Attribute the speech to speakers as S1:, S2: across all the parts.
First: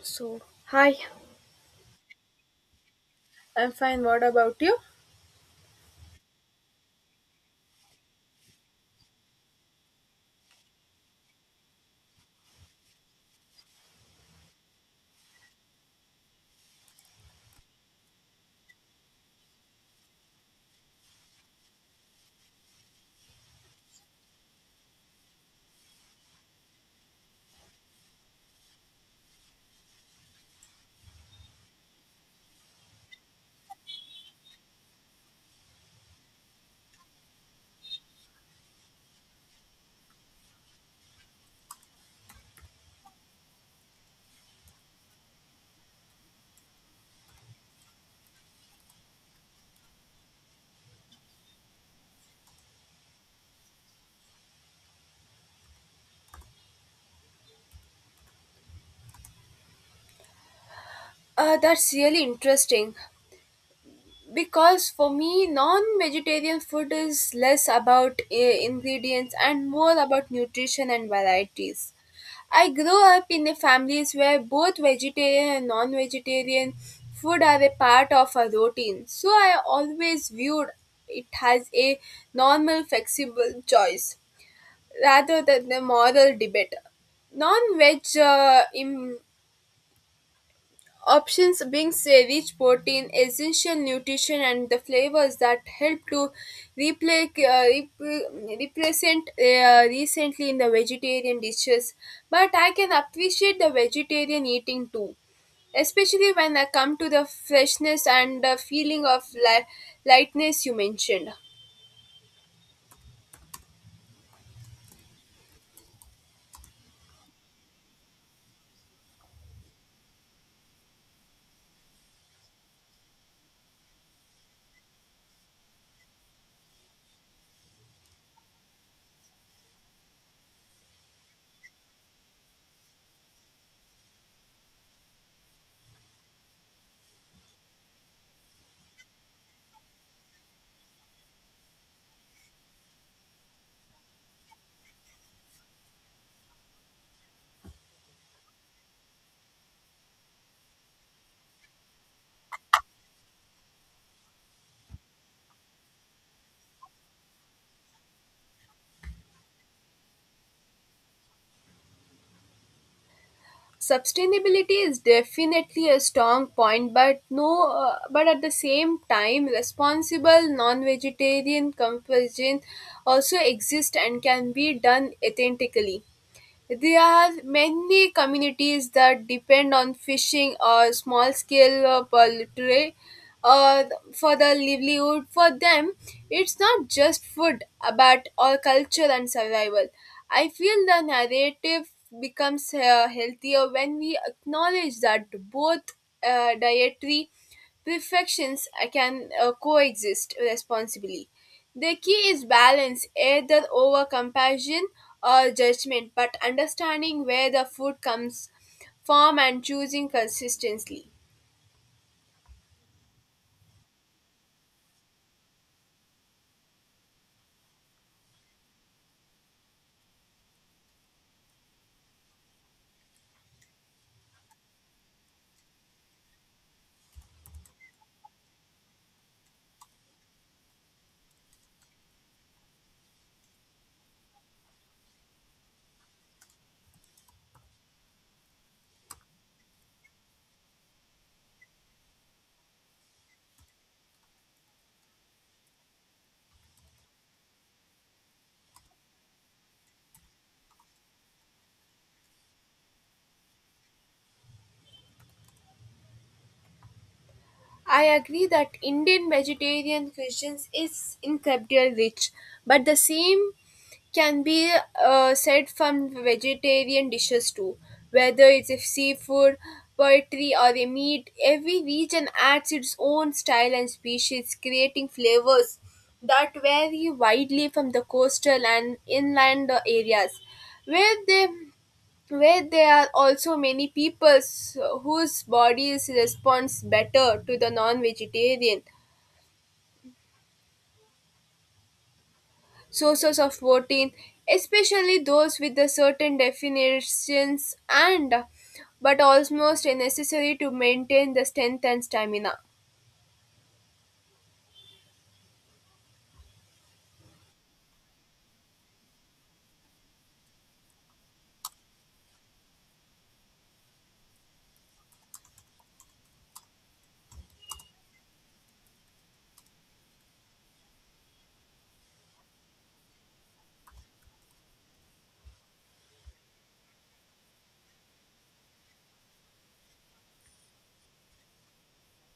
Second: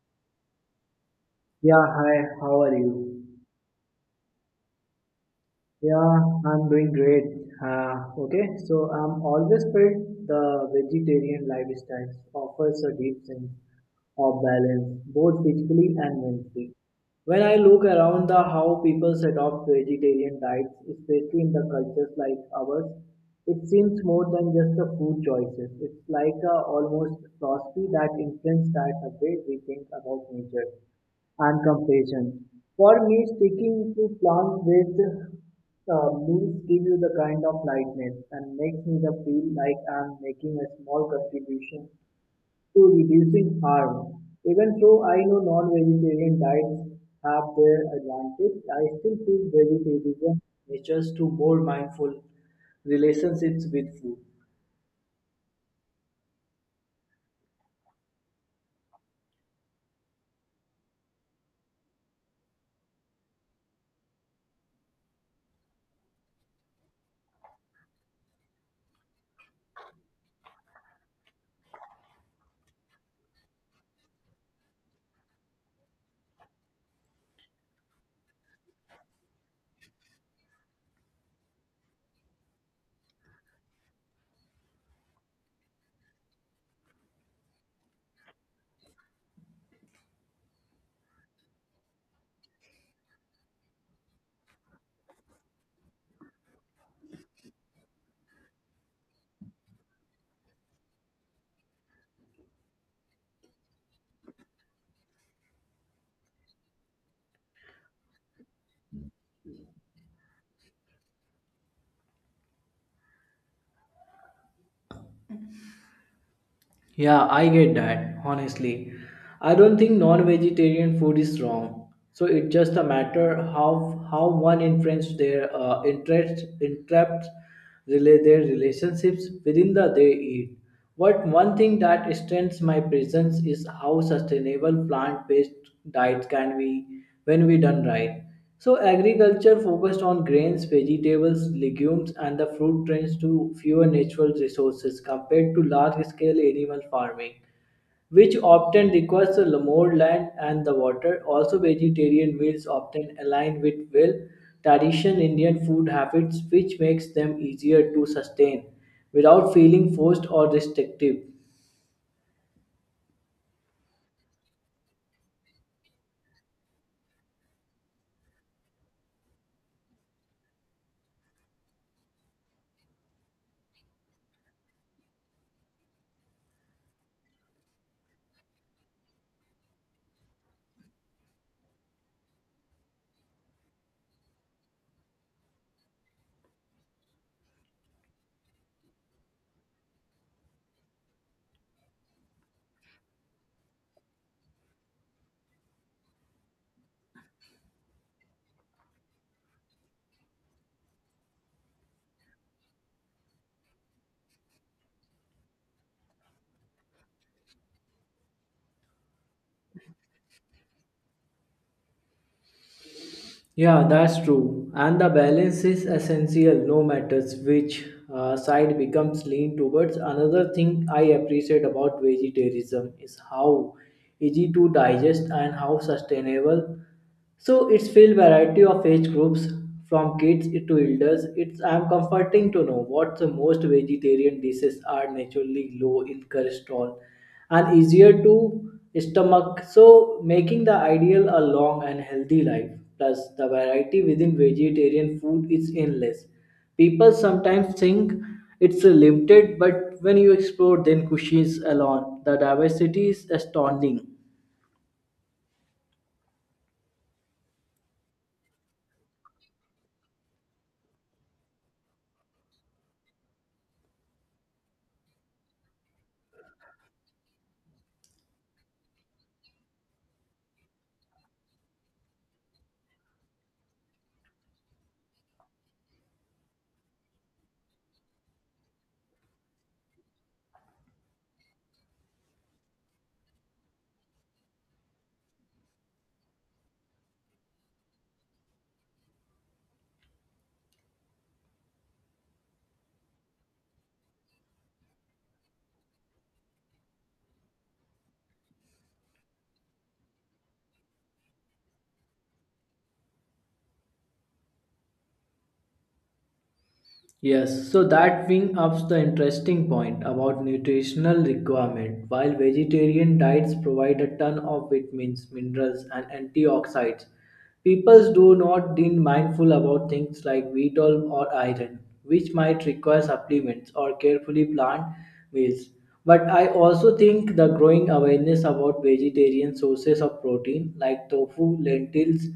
S1: So, hi,
S2: Yeah, hi, how are you?
S1: I'm fine. What about you?
S2: Yeah, I'm doing great. Okay, so I'm always felt the vegetarian lifestyle offers a deep sense of balance, both physically and mentally. When I look around the how people adopt vegetarian diets, especially in the cultures like ours, it seems more than just a food choices. It's like a almost philosophy that influences that the way we think about nature and compassion. For me, sticking to plant-based meals give you the kind of lightness and makes me the feel like I'm making a small contribution to reducing harm. Even though I know non-vegetarian diets have their advantage, I still feel vegetarianism nurtures to more mindful relationships with food.
S1: That's really interesting because for me, non vegetarian food is less about ingredients and more about nutrition and varieties. I grew up in a families where both vegetarian and non vegetarian food are a part of a routine, so I always viewed it as a normal, flexible choice rather than a moral debate. non-veg uh, Im- Options brings a rich protein, essential nutrition, and the flavors that help to represent recently in the vegetarian dishes. But I can appreciate the vegetarian eating too, especially when I come to the freshness and the feeling of lightness you mentioned.
S2: Yeah, I get that, honestly. I don't think non-vegetarian food is wrong. So it's just a matter how one influences their interest, interrupt relate their relationships within the they eat. But one thing that strengthens my presence is how sustainable plant-based diets can be when we done right. So, agriculture focused on grains, vegetables, legumes, and the fruit trends to fewer natural resources compared to large scale animal farming, which often requires a more land and the water. Also, vegetarian meals often align with well tradition Indian food habits, which makes them easier to sustain without feeling forced or restrictive.
S1: Sustainability is definitely a strong point, but no but at the same time responsible non-vegetarian conversion also exist and can be done authentically. There are many communities that depend on fishing or small scale poultry uh, for the livelihood. For them, it's not just food but all culture and survival. I feel the narrative becomes healthier when we acknowledge that both dietary perfections can coexist responsibly. The key is balance, either over compassion or judgment, but understanding where the food comes from and choosing consistently.
S2: Yeah, that's true. And the balance is essential no matters which side becomes lean towards. Another thing I appreciate about vegetarianism is how easy to digest and how sustainable. So it's full variety of age groups from kids to elders. It's I'm comforting to know what the most vegetarian dishes are naturally low in cholesterol and easier to stomach. So, making the ideal a long and healthy life. Plus, the variety within vegetarian food is endless. People sometimes think it's limited, but when you explore then cuisines alone, the diversity is astounding.
S1: I agree that Indian vegetarian cuisine is incredibly rich, but the same can be said from vegetarian dishes too. Whether it's a seafood, poultry, or a meat, every region adds its own style and species, creating flavors that vary widely from the coastal and inland areas, where they where there are also many peoples whose bodies responds better to the non-vegetarian sources of protein, especially those with the certain definitions and but almost necessary to maintain the strength and stamina.
S2: Yes, so that brings up the interesting point about nutritional requirement. While vegetarian diets provide a ton of vitamins, minerals, and antioxidants, people do not being mindful about things like wheat oil or iron, which might require supplements or carefully planned meals. But I also think the growing awareness about vegetarian sources of protein like tofu, lentils,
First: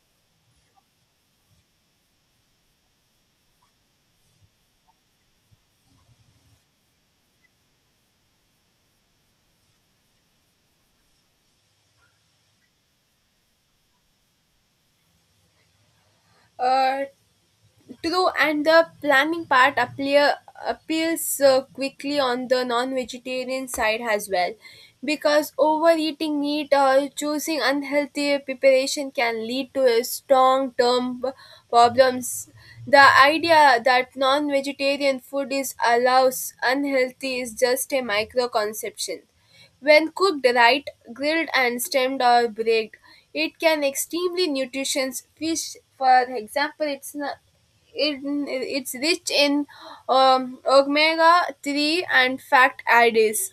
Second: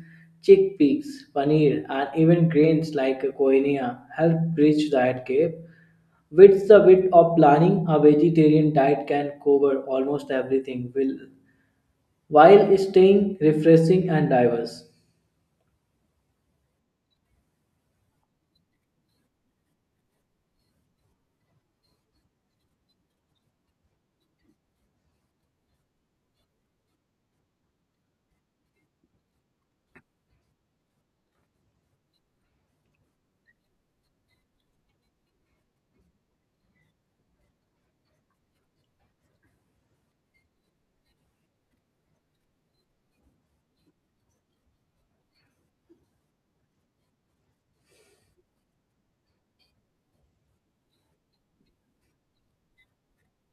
S2: Chickpeas, paneer, and even grains like quinoa help bridge that gap. With the bit of planning, a vegetarian diet can cover almost everything while staying refreshing and diverse.
S1: uh, True, and the appeals quickly on the non vegetarian side as well. Because overeating meat or choosing unhealthy preparation can lead to a problems. The idea that non vegetarian food is allows unhealthy is just a micro conception. When cooked right, grilled and steamed or baked, it can extremely nutritious. Fish, for example, it's not it, it's rich in omega 3 and fat additives,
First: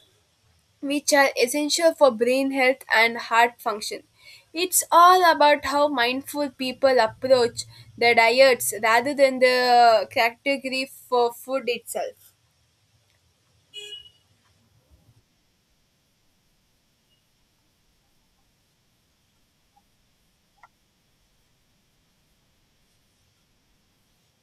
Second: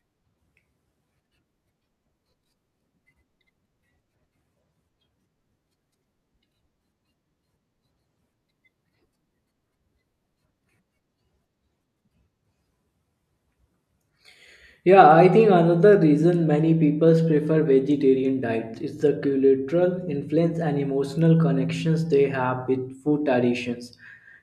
S1: which are essential for brain health and heart function. It's all about how mindful people approach their diets rather than the category for food itself.
S2: Yeah, I think another reason many people prefer vegetarian diets is the cultural influence and emotional connections they have with food traditions,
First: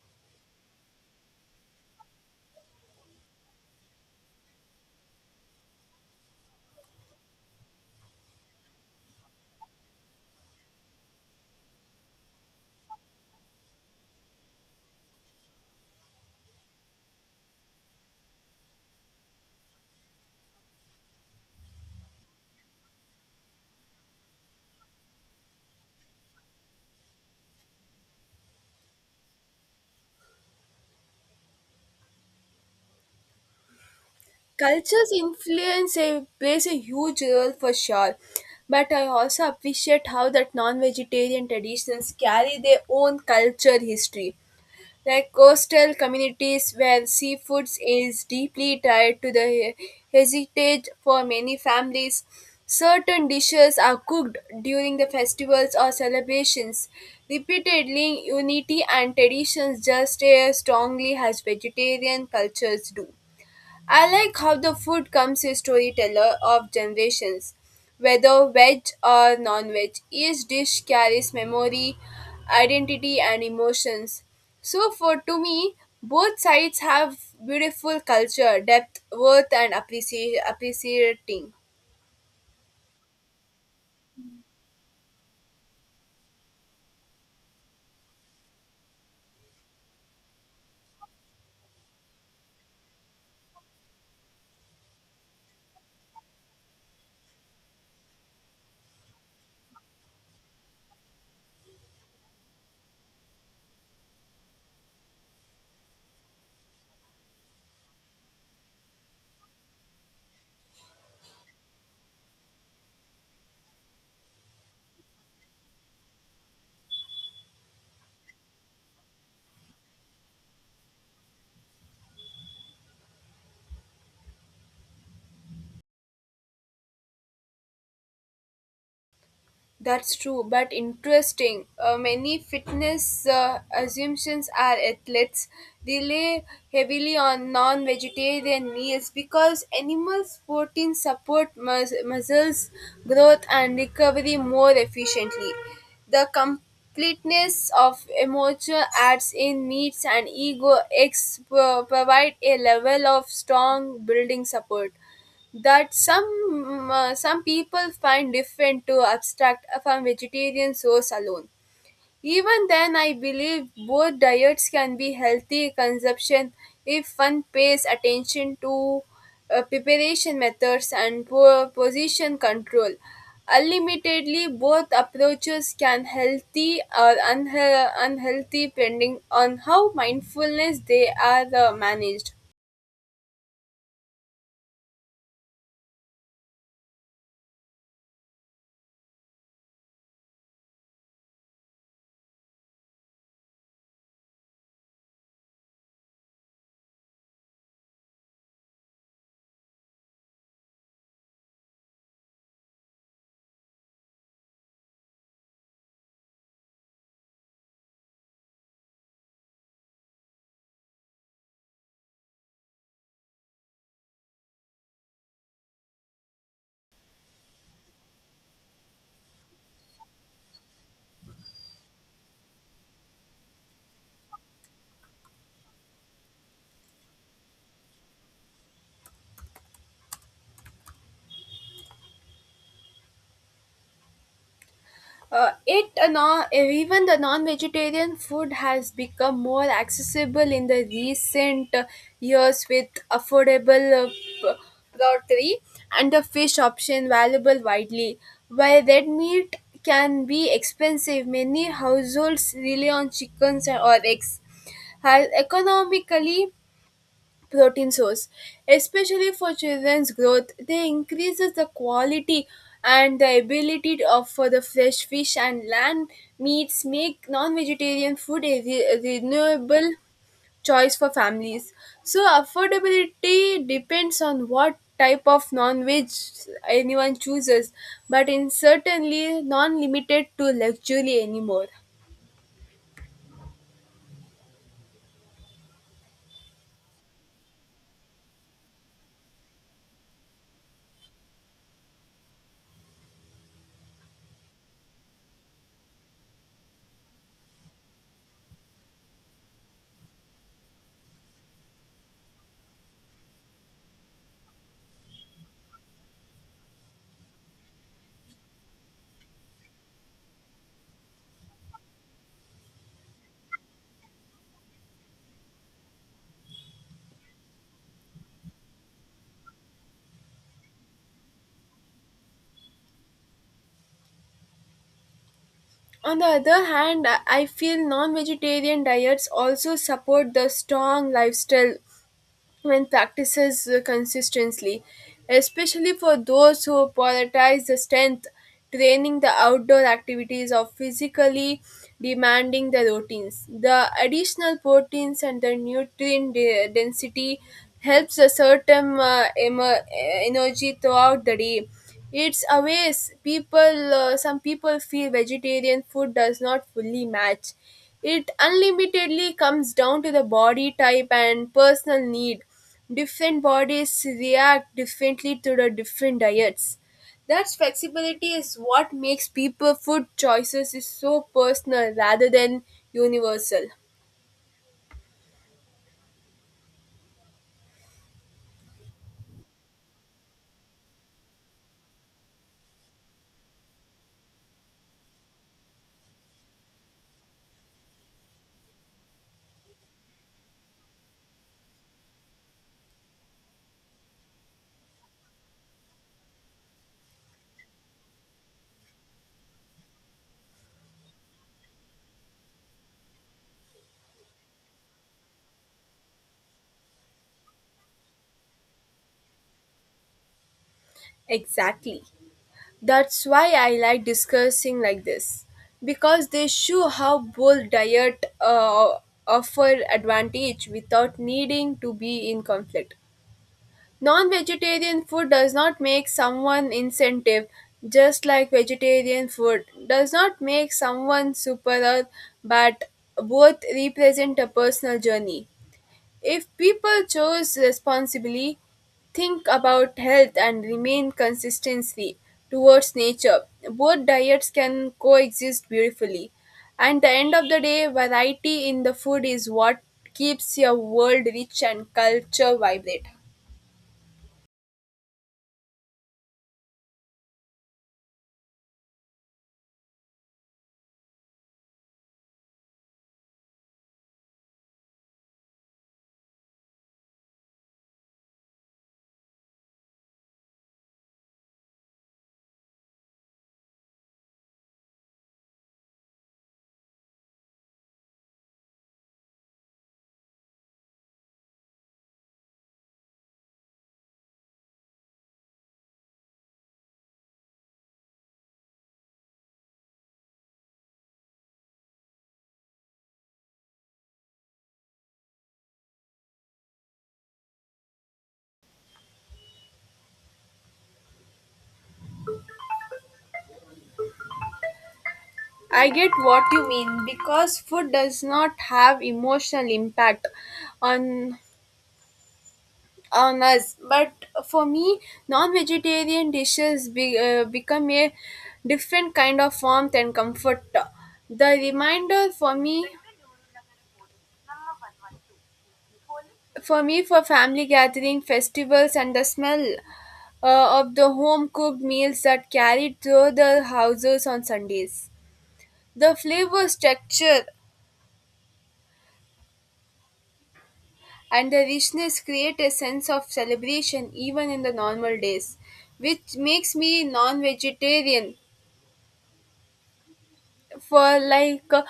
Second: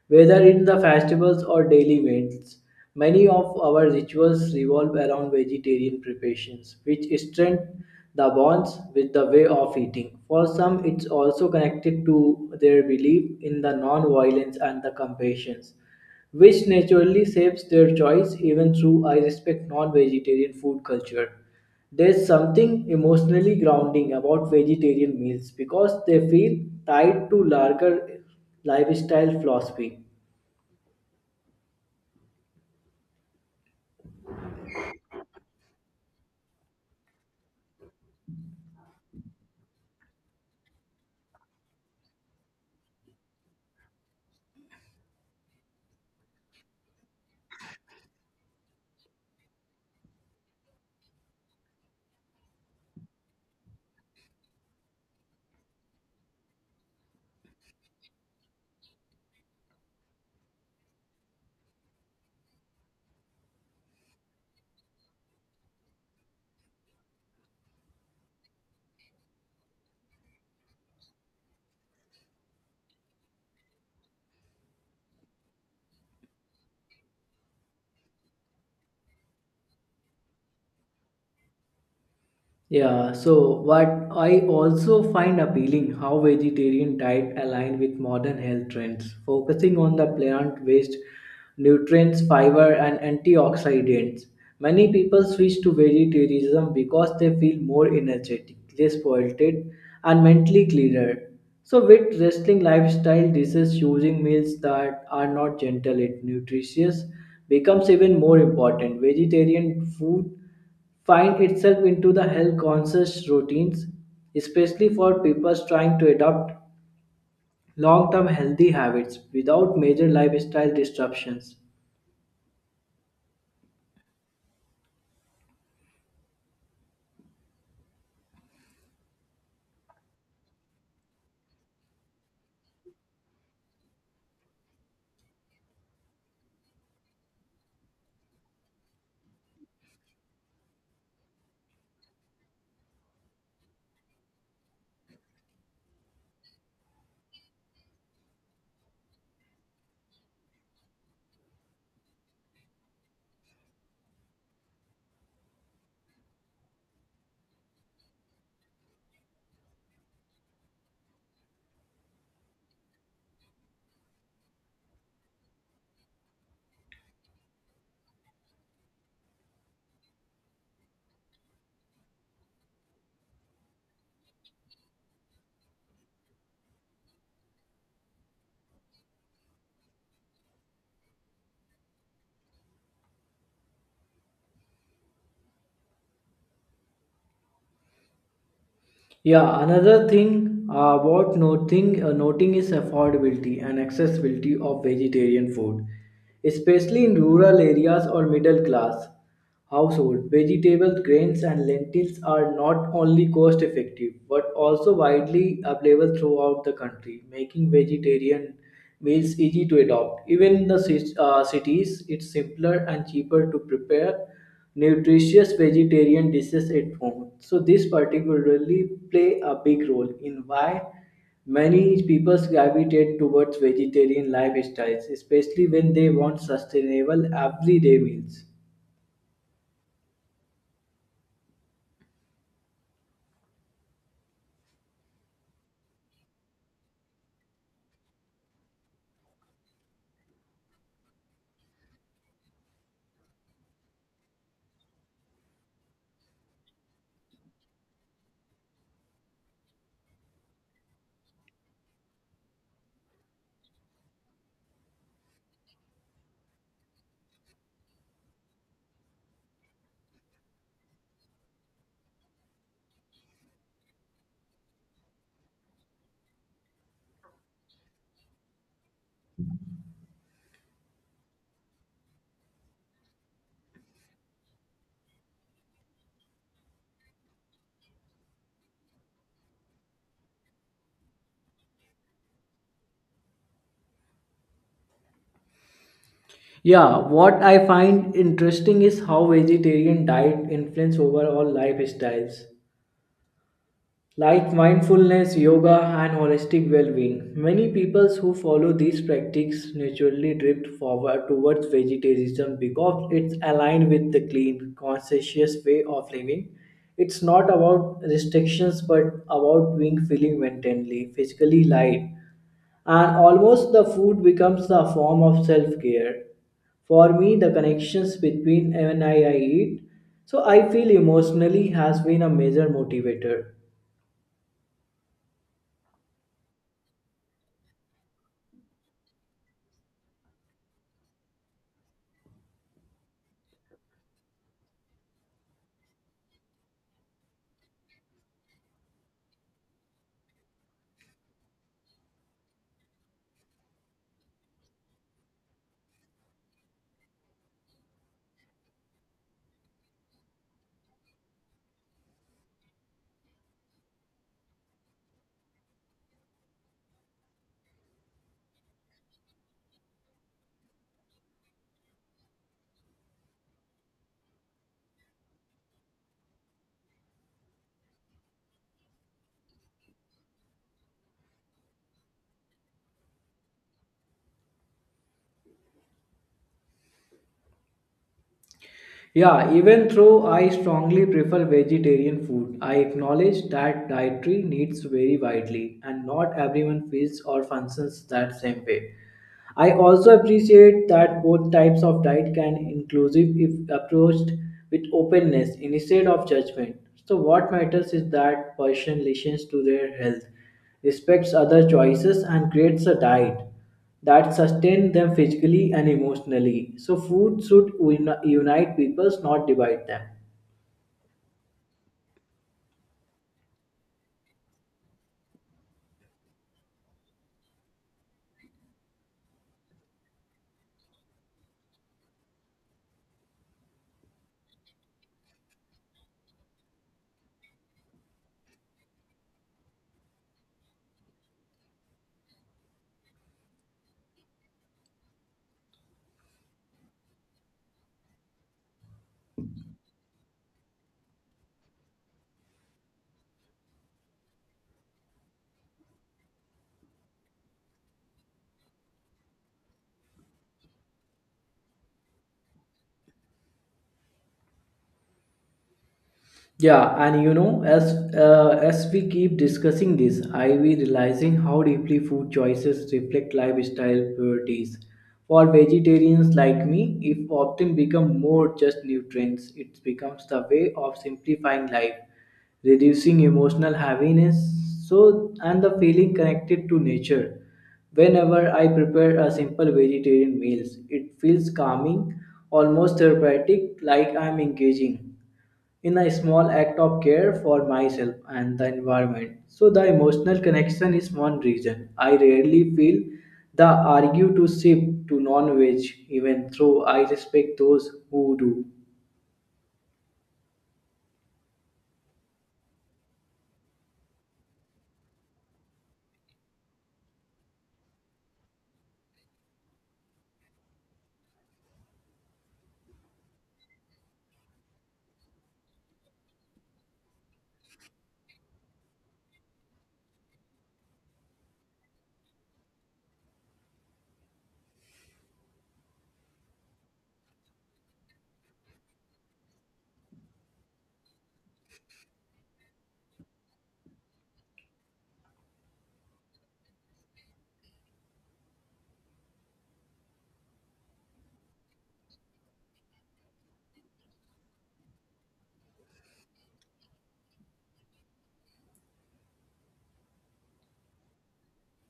S2: whether in the festivals or daily meals. Many of our rituals revolve around vegetarian preparations, which strengthen the bonds with the way of eating. For some, it's also connected to their belief in the non-violence and the compassion which naturally shapes their choice even through I respect non-vegetarian food culture. There's something emotionally grounding about vegetarian meals because they feel tied to larger lifestyle philosophy.
S1: Cultures influence a, plays a huge role for sure, but I also appreciate how that non-vegetarian traditions carry their own culture history, like coastal communities where seafoods is deeply tied to the heritage for many families. Certain dishes are cooked during the festivals or celebrations. Repeatedly, unity and traditions just as strongly as vegetarian cultures do. I like how the food comes a storyteller of generations. Whether veg or non veg, each dish carries memory, identity, and emotions. So, for to me, both sides have beautiful culture, depth, worth, and appreciating.
S2: Yeah, so what I also find appealing how vegetarian diet align with modern health trends, focusing on the plant-based nutrients, fiber, and antioxidants. Many people switch to vegetarianism because they feel more energetic, less bloated, and mentally clearer. So, with wrestling lifestyle disease, choosing meals that are not gentle and nutritious becomes even more important. Vegetarian food find itself into the health conscious routines, especially for people trying to adopt long term healthy habits without major lifestyle disruptions.
S1: That's true, but interesting. Many fitness assumptions are athletes rely heavily on non vegetarian meals because animals' protein support muscles growth and recovery more efficiently. The completeness of emotional adds in meats and ego eggs provide a level of strong building support that some people find different to abstract from vegetarian source alone. Even then, I believe both diets can be healthy consumption if one pays attention to preparation methods and position control. Unlimitedly, both approaches can healthy or unhealthy depending on how mindfulness they are managed.
S2: Yeah, another thing worth noting, noting is affordability and accessibility of vegetarian food, especially in rural areas or middle class. Household, vegetables, grains, and lentils are not only cost effective but also widely available throughout the country, making vegetarian meals easy to adopt. Even in the cities, it's simpler and cheaper to prepare nutritious vegetarian dishes at home. So, this particularly play a big role in why many people gravitate towards vegetarian lifestyles, especially when they want sustainable everyday meals.
S1: Even the non-vegetarian food has become more accessible in the recent years with affordable poultry and the fish option available widely. While red meat can be expensive, many households rely on chickens or eggs. Has economically protein source, especially for children's growth they increases the quality and the ability of for the fresh fish and land meats make non-vegetarian a renewable choice for families. So affordability depends on what type of non-veg anyone chooses, but in certainly non-limited to luxury anymore.
S2: Yeah, what I find interesting is how vegetarian diet influence overall lifestyles like mindfulness, yoga and holistic well-being. Many peoples who follow these practices naturally drift forward towards vegetarianism because it's aligned with the clean, conscientious way of living. It's not about restrictions but about being feeling mentally, physically light and almost the food becomes a form of self-care for me the connections between when I eat so I feel emotionally has been a major motivator.
S1: On the other hand, I feel non vegetarian diets also support the strong lifestyle when practices consistently, especially for those who prioritize the strength, training the outdoor activities, or physically demanding the routines. The additional proteins and the nutrient density helps a certain energy throughout the day. It's a waste. Some people feel vegetarian food does not fully match. It unlimitedly comes down to the body type and personal need. Different bodies react differently to the different diets. That flexibility is what makes people food choices is so personal rather than universal.
S2: Yeah, even though I strongly prefer vegetarian food, I acknowledge that dietary needs vary widely and not everyone feels or functions that same way. I also appreciate that both types of diet can inclusive if approached with openness instead of judgment. So what matters is that person listens to their health, respects other choices and creates a diet that sustains them physically and emotionally. So food should unite people, not divide them.
S1: Exactly. That's why I like discussing like this because they show how both diet offer advantage without needing to be in conflict. Non-vegetarian food does not make someone incentive, just like vegetarian food does not make someone superior, but both represent a personal journey. If people chose responsibly, think about health and remain consistency towards nature, both diets can coexist beautifully. And the end of the day, variety in the food is what keeps your world rich and culture vibrant.
S2: Yeah, and you know, as we keep discussing this, I be realizing how deeply food choices reflect lifestyle priorities. For vegetarians like me, it often become more just nutrients, it becomes the way of simplifying life, reducing emotional heaviness, so and the feeling connected to nature. Whenever I prepare a simple vegetarian meals, it feels calming, almost therapeutic, like I'm engaging in a small act of care for myself and the environment. So the emotional connection is one reason I rarely feel the argue to shift to non-veg even though I respect those who do.
S1: I get what you mean because food does not have emotional impact on on us. But for me, non-vegetarian dishes become a different kind of warmth and comfort. The reminder for me, for family gathering, festivals, and the smell of the home-cooked meals that carried through the houses on Sundays. The flavor, structure, and the richness create a sense of celebration even in the normal days, which makes me non vegetarian for like uh,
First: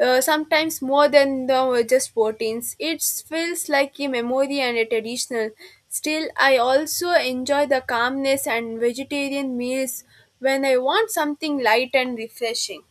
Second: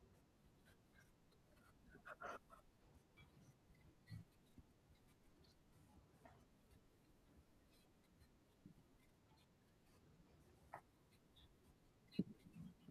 S1: uh, sometimes more than the just proteins. It feels like a memory and a traditional. Still I also enjoy the calmness and vegetarian meals when I want something light and refreshing.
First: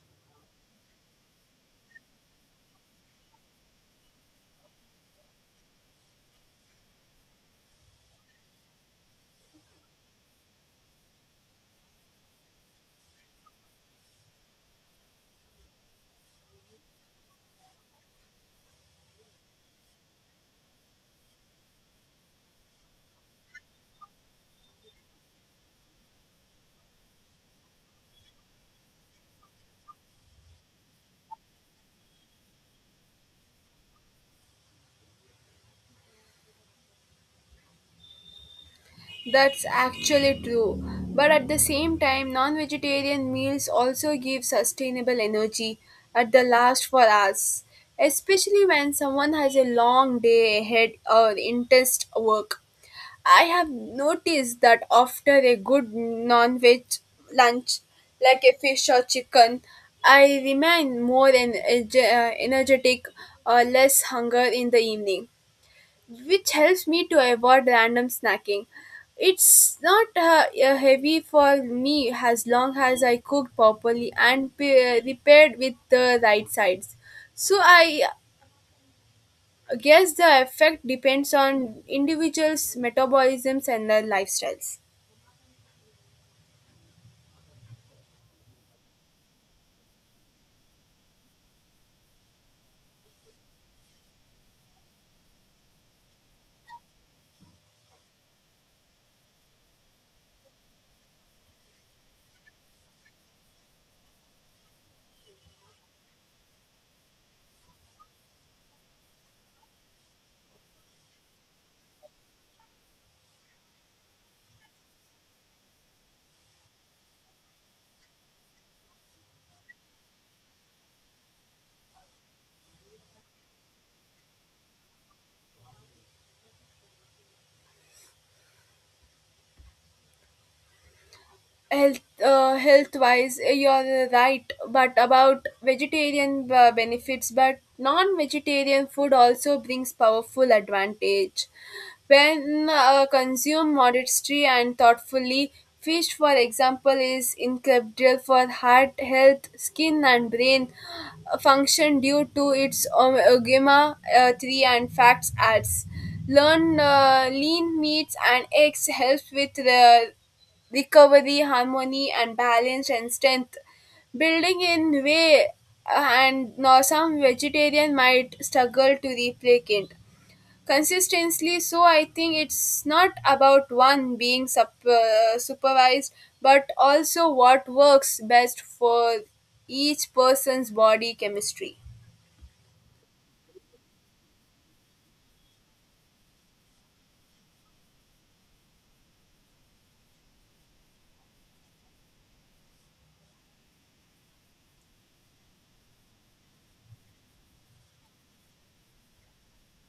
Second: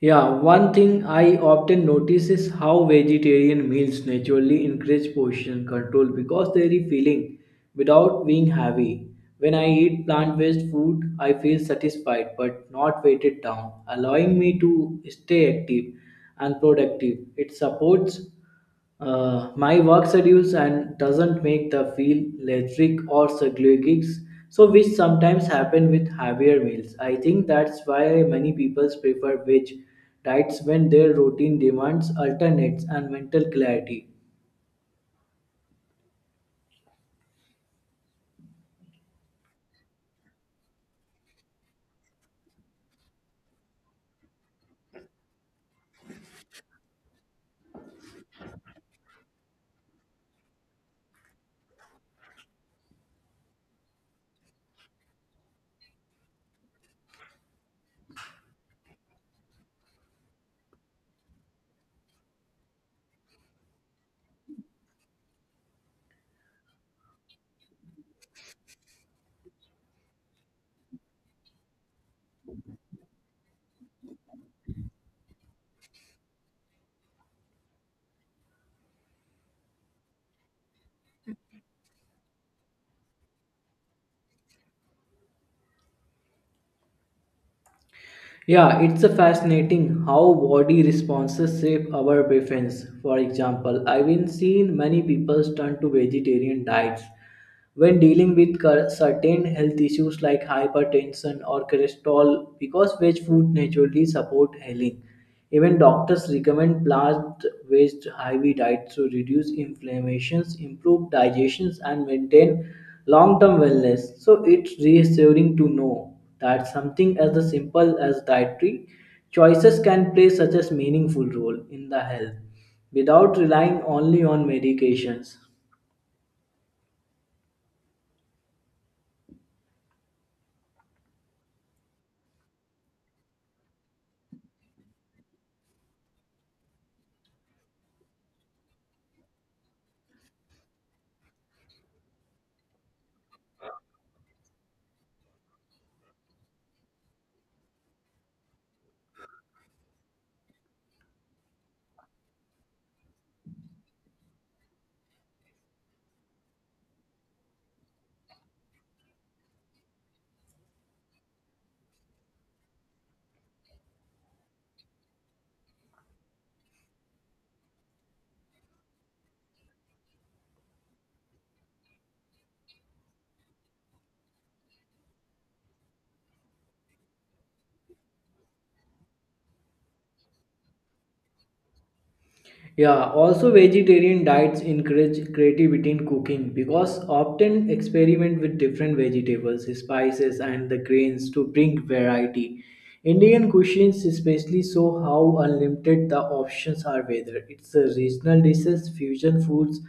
S2: Yeah, one thing I often notice is how vegetarian meals naturally encourage portion control because they are filling without being heavy. When I eat plant-based food, I feel satisfied but not weighted down, allowing me to stay active and productive. It supports my work schedules and doesn't make the feel lethargic or cyclic, so which sometimes happen with heavier meals. I think that's why many people prefer veg diets when their routine demands alternates and mental clarity.
S1: That's actually true. But at the same time, non-vegetarian meals also give sustainable energy at the last for us, especially when someone has a long day ahead or intense work. I have noticed that after a good non-veg lunch, like a fish or chicken, I remain more energetic or less hunger in the evening, which helps me to avoid random snacking. It's not heavy for me as long as I cooked properly and prepared with the right sides. So I guess the effect depends on individuals' metabolisms and their lifestyles.
S2: Yeah, it's a fascinating how body responses shape our preference. For example, I've been seen many people turn to vegetarian diets when dealing with certain health issues like hypertension or cholesterol because veg food naturally support healing. Even doctors recommend plant-based heavy diets to reduce inflammations, improve digestions, and maintain long-term wellness. So it's reassuring to know that something as the simple as dietary choices can play such a meaningful role in the health without relying only on medications.
S1: health Health wise you're right but about vegetarian benefits, but non-vegetarian food also brings powerful advantage when consumed modestly and thoughtfully. Fish, for example, is incredible for heart health, skin and brain function due to its omega 3 and fats adds. Learn Lean meats and eggs helps with the recovery, harmony, and balance and strength. Building in way and now some vegetarian might struggle to replicate consistently. So I think it's not about one being supervised, but also what works best for each person's body chemistry.
S2: Yeah, also vegetarian diets encourage creativity in cooking because often experiment with different vegetables, spices, and the grains to bring variety. Indian cuisines especially show how unlimited the options are, whether it's the regional dishes, fusion foods,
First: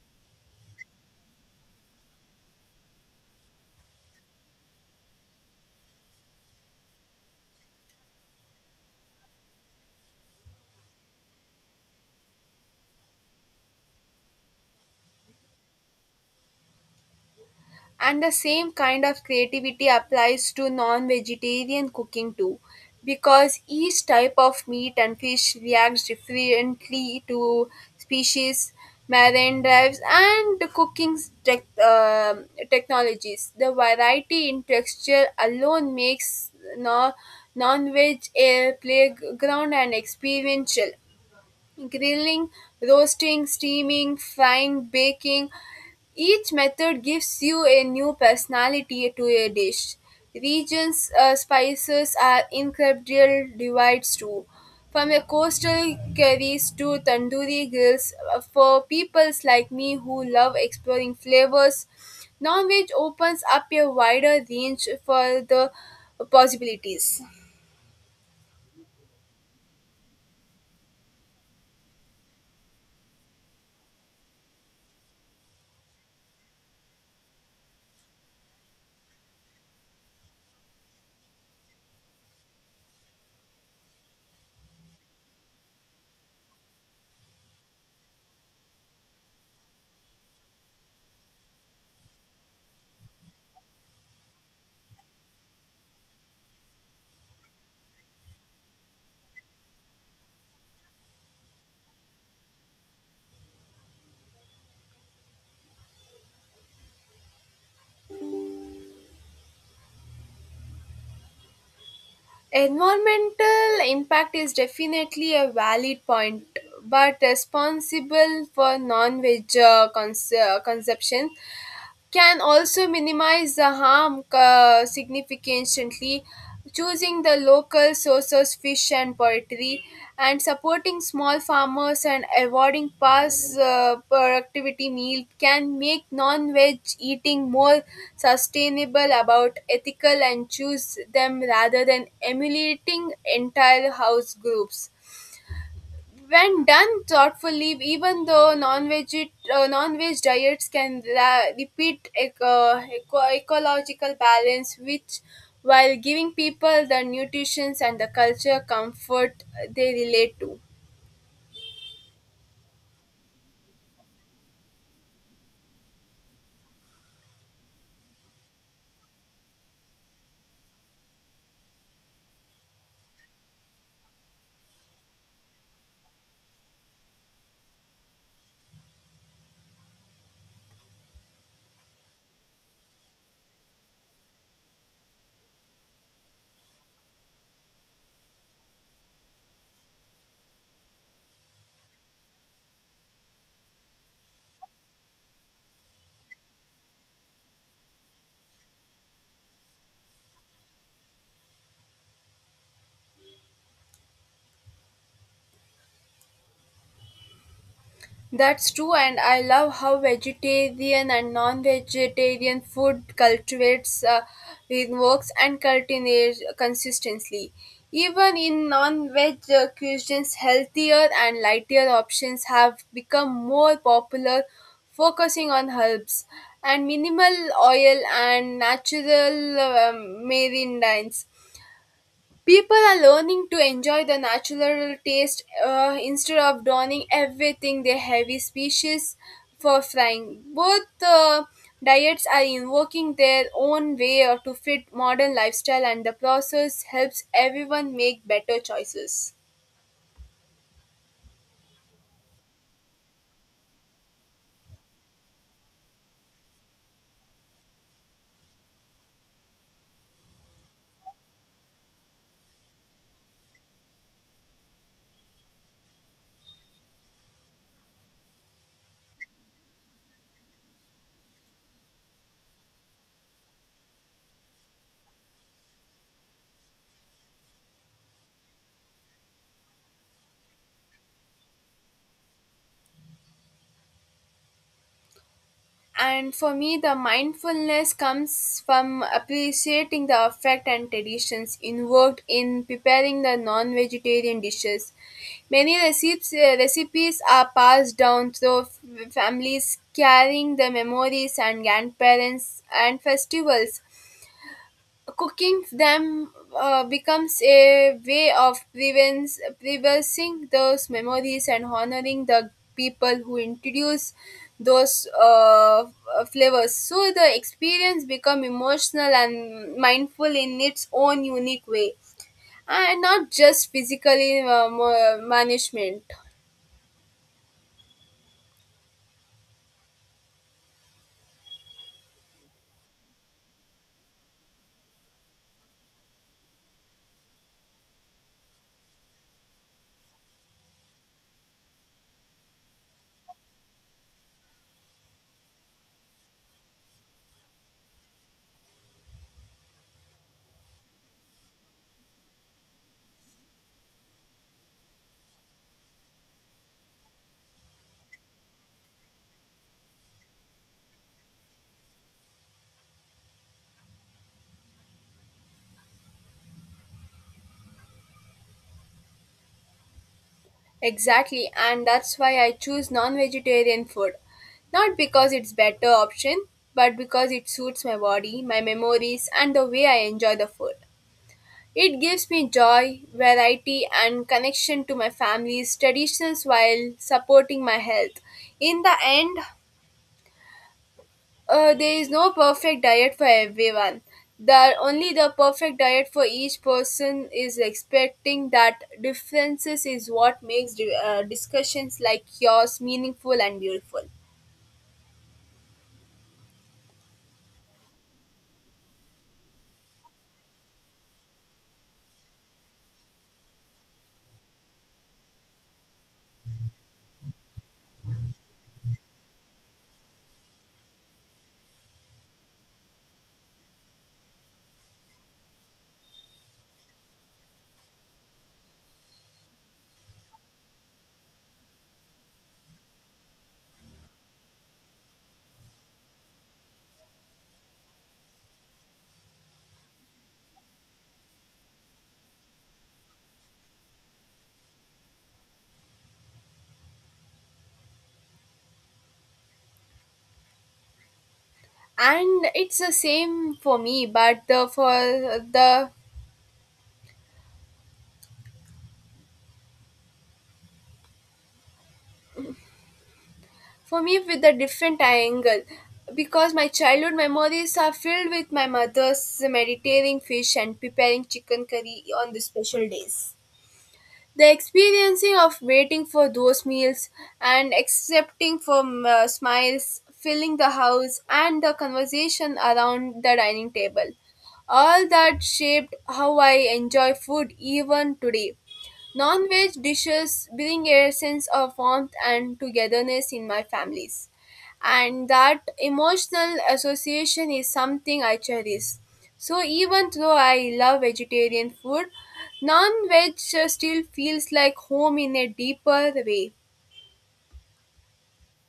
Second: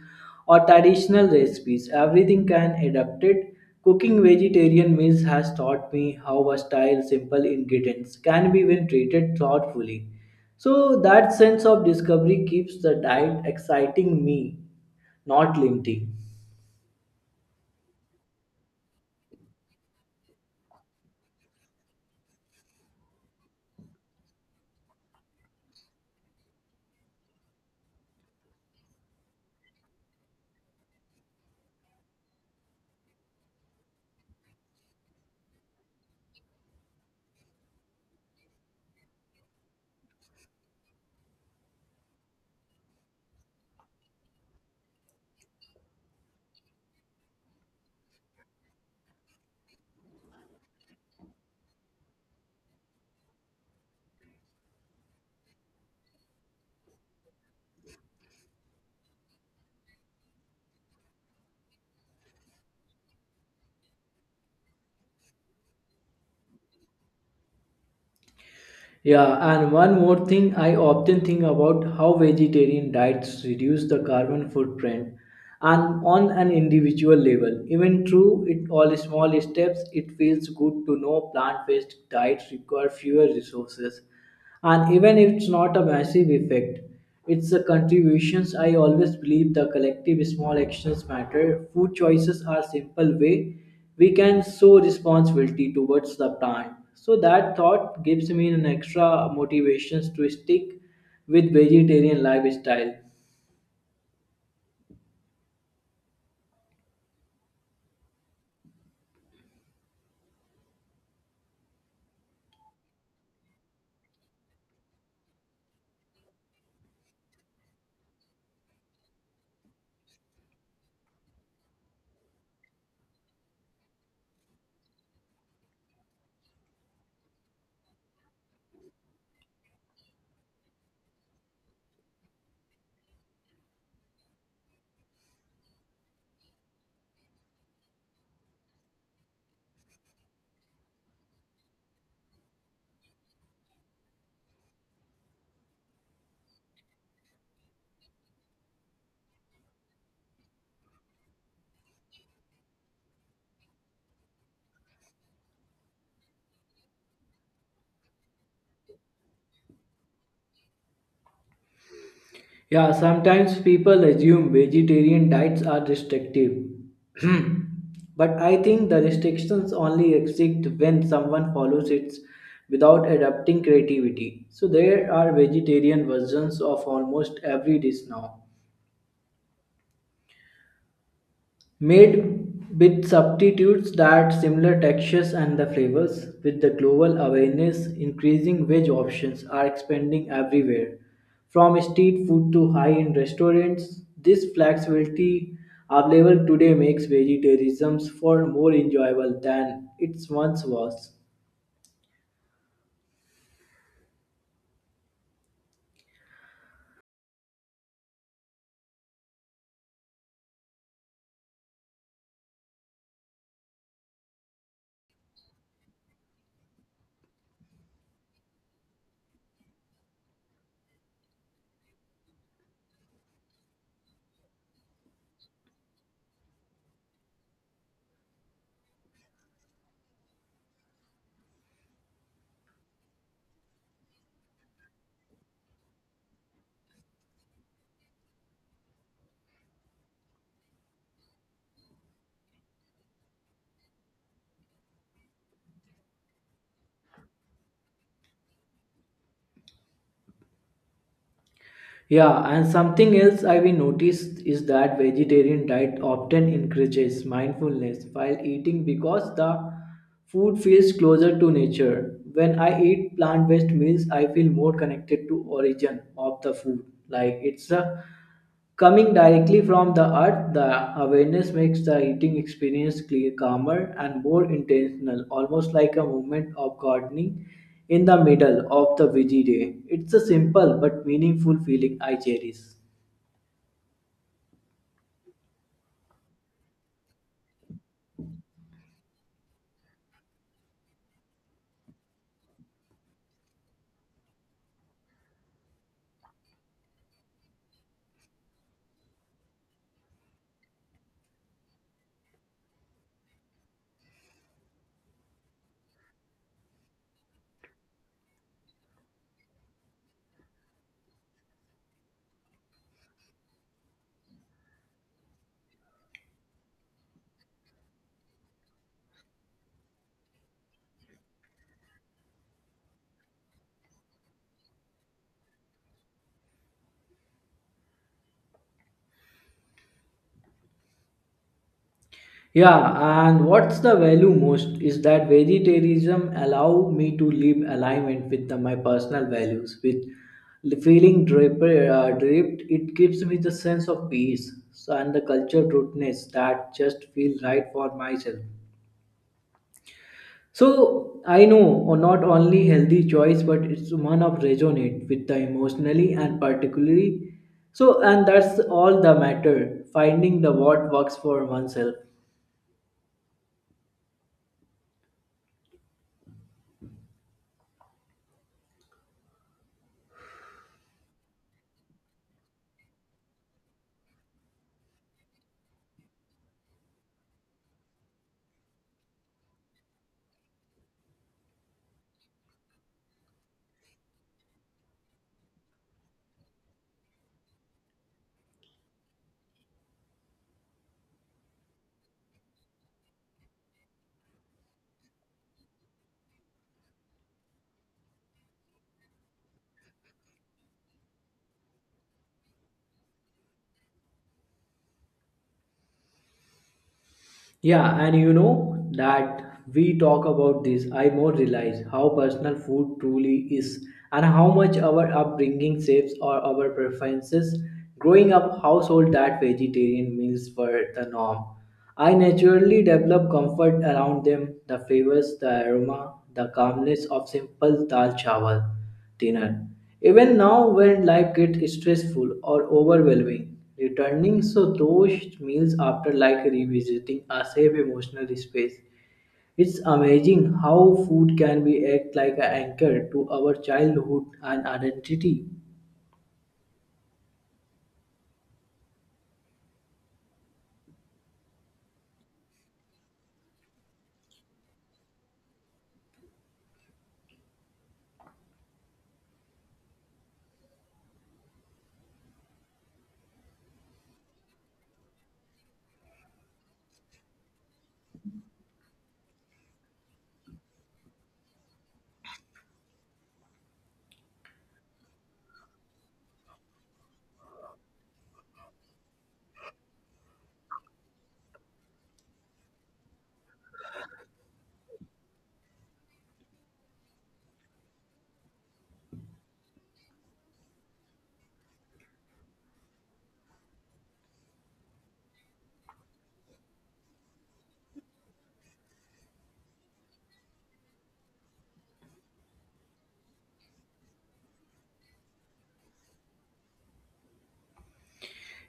S2: or traditional recipes. Everything can adapt it. Cooking vegetarian meals has taught me how versatile simple ingredients can be when treated thoughtfully. So that sense of discovery keeps the diet exciting me, not limiting.
S1: And the same kind of creativity applies to non vegetarian cooking too, because each type of meat and fish reacts differently to species, marine drives, and the cooking tech, um technologies. The variety in texture alone makes no, non veg a playground and experiential. Grilling, roasting, steaming, frying, baking, each method gives you a new personality to a dish. Regions' spices are incredible divides too. From a coastal curries to tandoori grills, for people like me who love exploring flavors, non-veg opens up a wider range for the possibilities.
S2: Yeah, and one more thing I often think about how vegetarian diets reduce the carbon footprint and on an individual level. Even through it all small steps, it feels good to know plant-based diets require fewer resources. And even if it's not a massive effect, it's the contributions. I always believe the collective small actions matter. Food choices are simple way we can show responsibility towards the plant. So that thought gives me an extra motivations to stick with vegetarian lifestyle.
S1: Environmental impact is definitely a valid point, but responsible for non veg consumption can also minimize the harm significantly. Choosing the local sources, fish and poultry, and supporting small farmers and avoiding past productivity meal can make non-veg eating more sustainable about ethical and choose them rather than emulating entire house groups. When done thoughtfully, even though non-veg diets can repeat ecological balance, which while giving people the nutrition and the culture comfort they relate to.
S2: Yeah, sometimes people assume vegetarian diets are restrictive. But I think the restrictions only exist when someone follows it without adapting creativity. So there are vegetarian versions of almost every dish now, made with substitutes that similar textures and the flavors. With the global awareness increasing, veg options are expanding everywhere from street food to high-end restaurants. This flexibility available today makes vegetarianism for more enjoyable than it once was.
S1: That's true, and I love how vegetarian and non-vegetarian food cultivates it works and cultivates consistently. Even in non-veg cuisines, healthier and lighter options have become more popular, focusing on herbs and minimal oil and natural marine. People are learning to enjoy the natural taste instead of donning everything they heavy species for frying. Both diets are invoking their own way to fit modern lifestyle, and the process helps everyone make better choices.
S2: Yeah, and something else I've noticed is that vegetarian diet often encourages mindfulness while eating because the food feels closer to nature. When I eat plant-based meals, I feel more connected to origin of the food, like it's a coming directly from the earth, the awareness makes the eating experience clear, calmer, and more intentional, almost like a moment of gardening in the middle of the busy day. It's a simple but meaningful feeling I cherish.
S1: And for me, the mindfulness comes from appreciating the effect and traditions involved in preparing the non-vegetarian dishes. Many recipes are passed down through families carrying the memories and grandparents and festivals. Cooking them becomes a way of preserving those memories and honoring the people who introduce those flavors. So the experience become emotional and mindful in its own unique way, and not just physically management.
S2: Yeah, and what's the value most is that vegetarianism allow me to live alignment with the, my personal values. With feeling draped, draped, it gives me the sense of peace so, and the culture rootness that just feel right for myself. So I know or not only healthy choice, but it's one of resonate with the emotionally and particularly. So and that's all the matter, finding the what works for oneself.
S1: Exactly, and that's why I choose non vegetarian food. Not because it's better option, but because it suits my body, my memories, and the way I enjoy the food. It gives me joy, variety, and connection to my family's traditions while supporting my health. In the end, there is no perfect diet for everyone. The only the perfect diet for each person is expecting that differences is what makes discussions like yours meaningful and beautiful.
S2: Yeah, and you know that we talk about this, I more realize how personal food truly is and how much our upbringing shapes or our preferences. Growing up household that vegetarian meals were the norm. I naturally developed comfort around them, the flavors, the aroma, the calmness of simple dal chawal dinner. Even now, when life gets stressful or overwhelming, returning so those meals after like revisiting a safe emotional space. It's amazing how food can be act like an anchor to our childhood and identity.
S1: And it's the same for me, but the for me with a different angle, because my childhood memories are filled with my mother's meditating fish and preparing chicken curry on the special days. The experiencing of waiting for those meals and accepting for smiles, filling the house, and the conversation around the dining table. All that shaped how I enjoy food even today. Non-veg dishes bring a sense of warmth and togetherness in my families, and that emotional association is something I cherish. So even though I love vegetarian food, non-veg still feels like home in a deeper way.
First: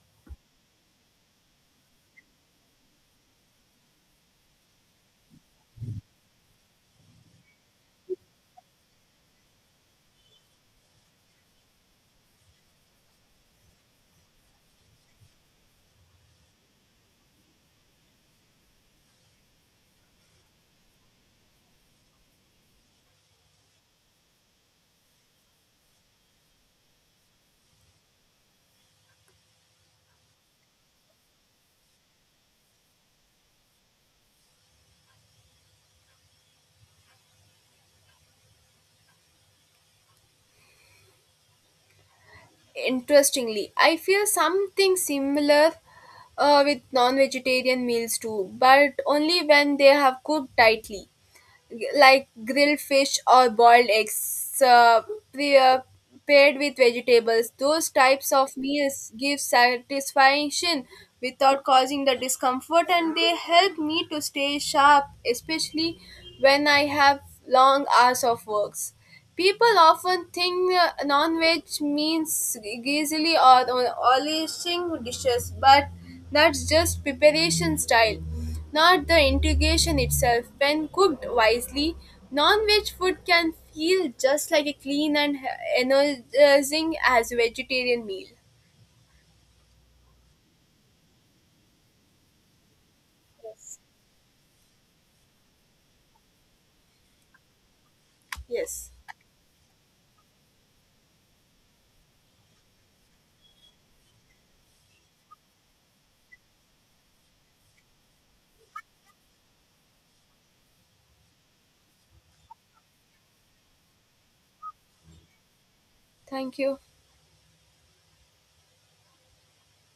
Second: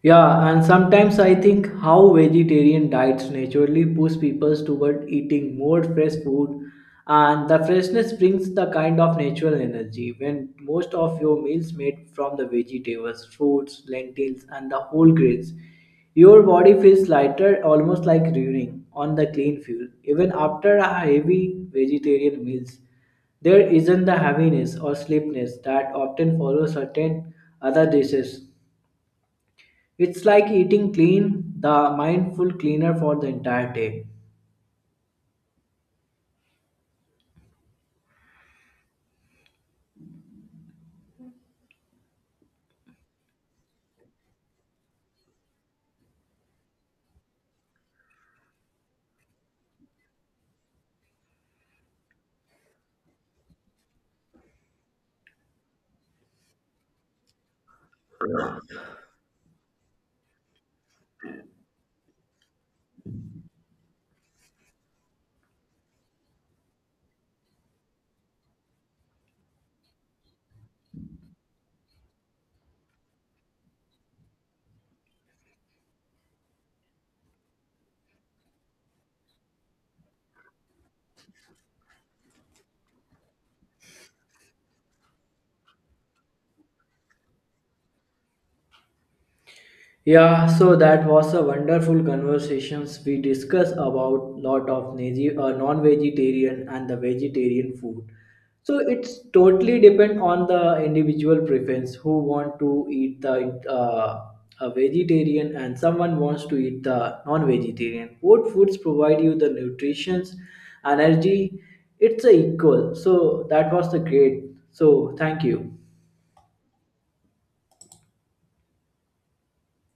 S2: Yeah, and sometimes I think how vegetarian diets naturally push people toward eating more fresh food, and the freshness brings the kind of natural energy when most of your meals made from the vegetables, fruits, lentils, and the whole grains. Your body feels lighter, almost like running on the clean fuel. Even after a heavy vegetarian meals, there isn't the heaviness or sleepiness that often follows certain other dishes. It's like eating clean, the mindful cleaner for the entire day.
S1: Interestingly, I feel something similar with non-vegetarian meals too, but only when they have cooked tightly. Like grilled fish or boiled eggs pre- uh, paired with vegetables, those types of meals give satisfaction without causing the discomfort, and they help me to stay sharp, especially when I have long hours of works. People often think non-veg means greasy or oily dishes, but that's just preparation style, not the integration itself. When cooked wisely, non-veg food can feel just like a clean and energizing as vegetarian meal.
S2: Yeah, so that was a wonderful conversations. We discussed
S1: Yes.
S2: about lot of non-vegetarian and the vegetarian food. So
S1: Yes.
S2: it's totally depend on the individual preference who want to eat the a vegetarian and someone wants to eat the non-vegetarian. Both foods provide you the nutritions, energy. It's a equal. So that was the great. So thank you.
S1: Thank you.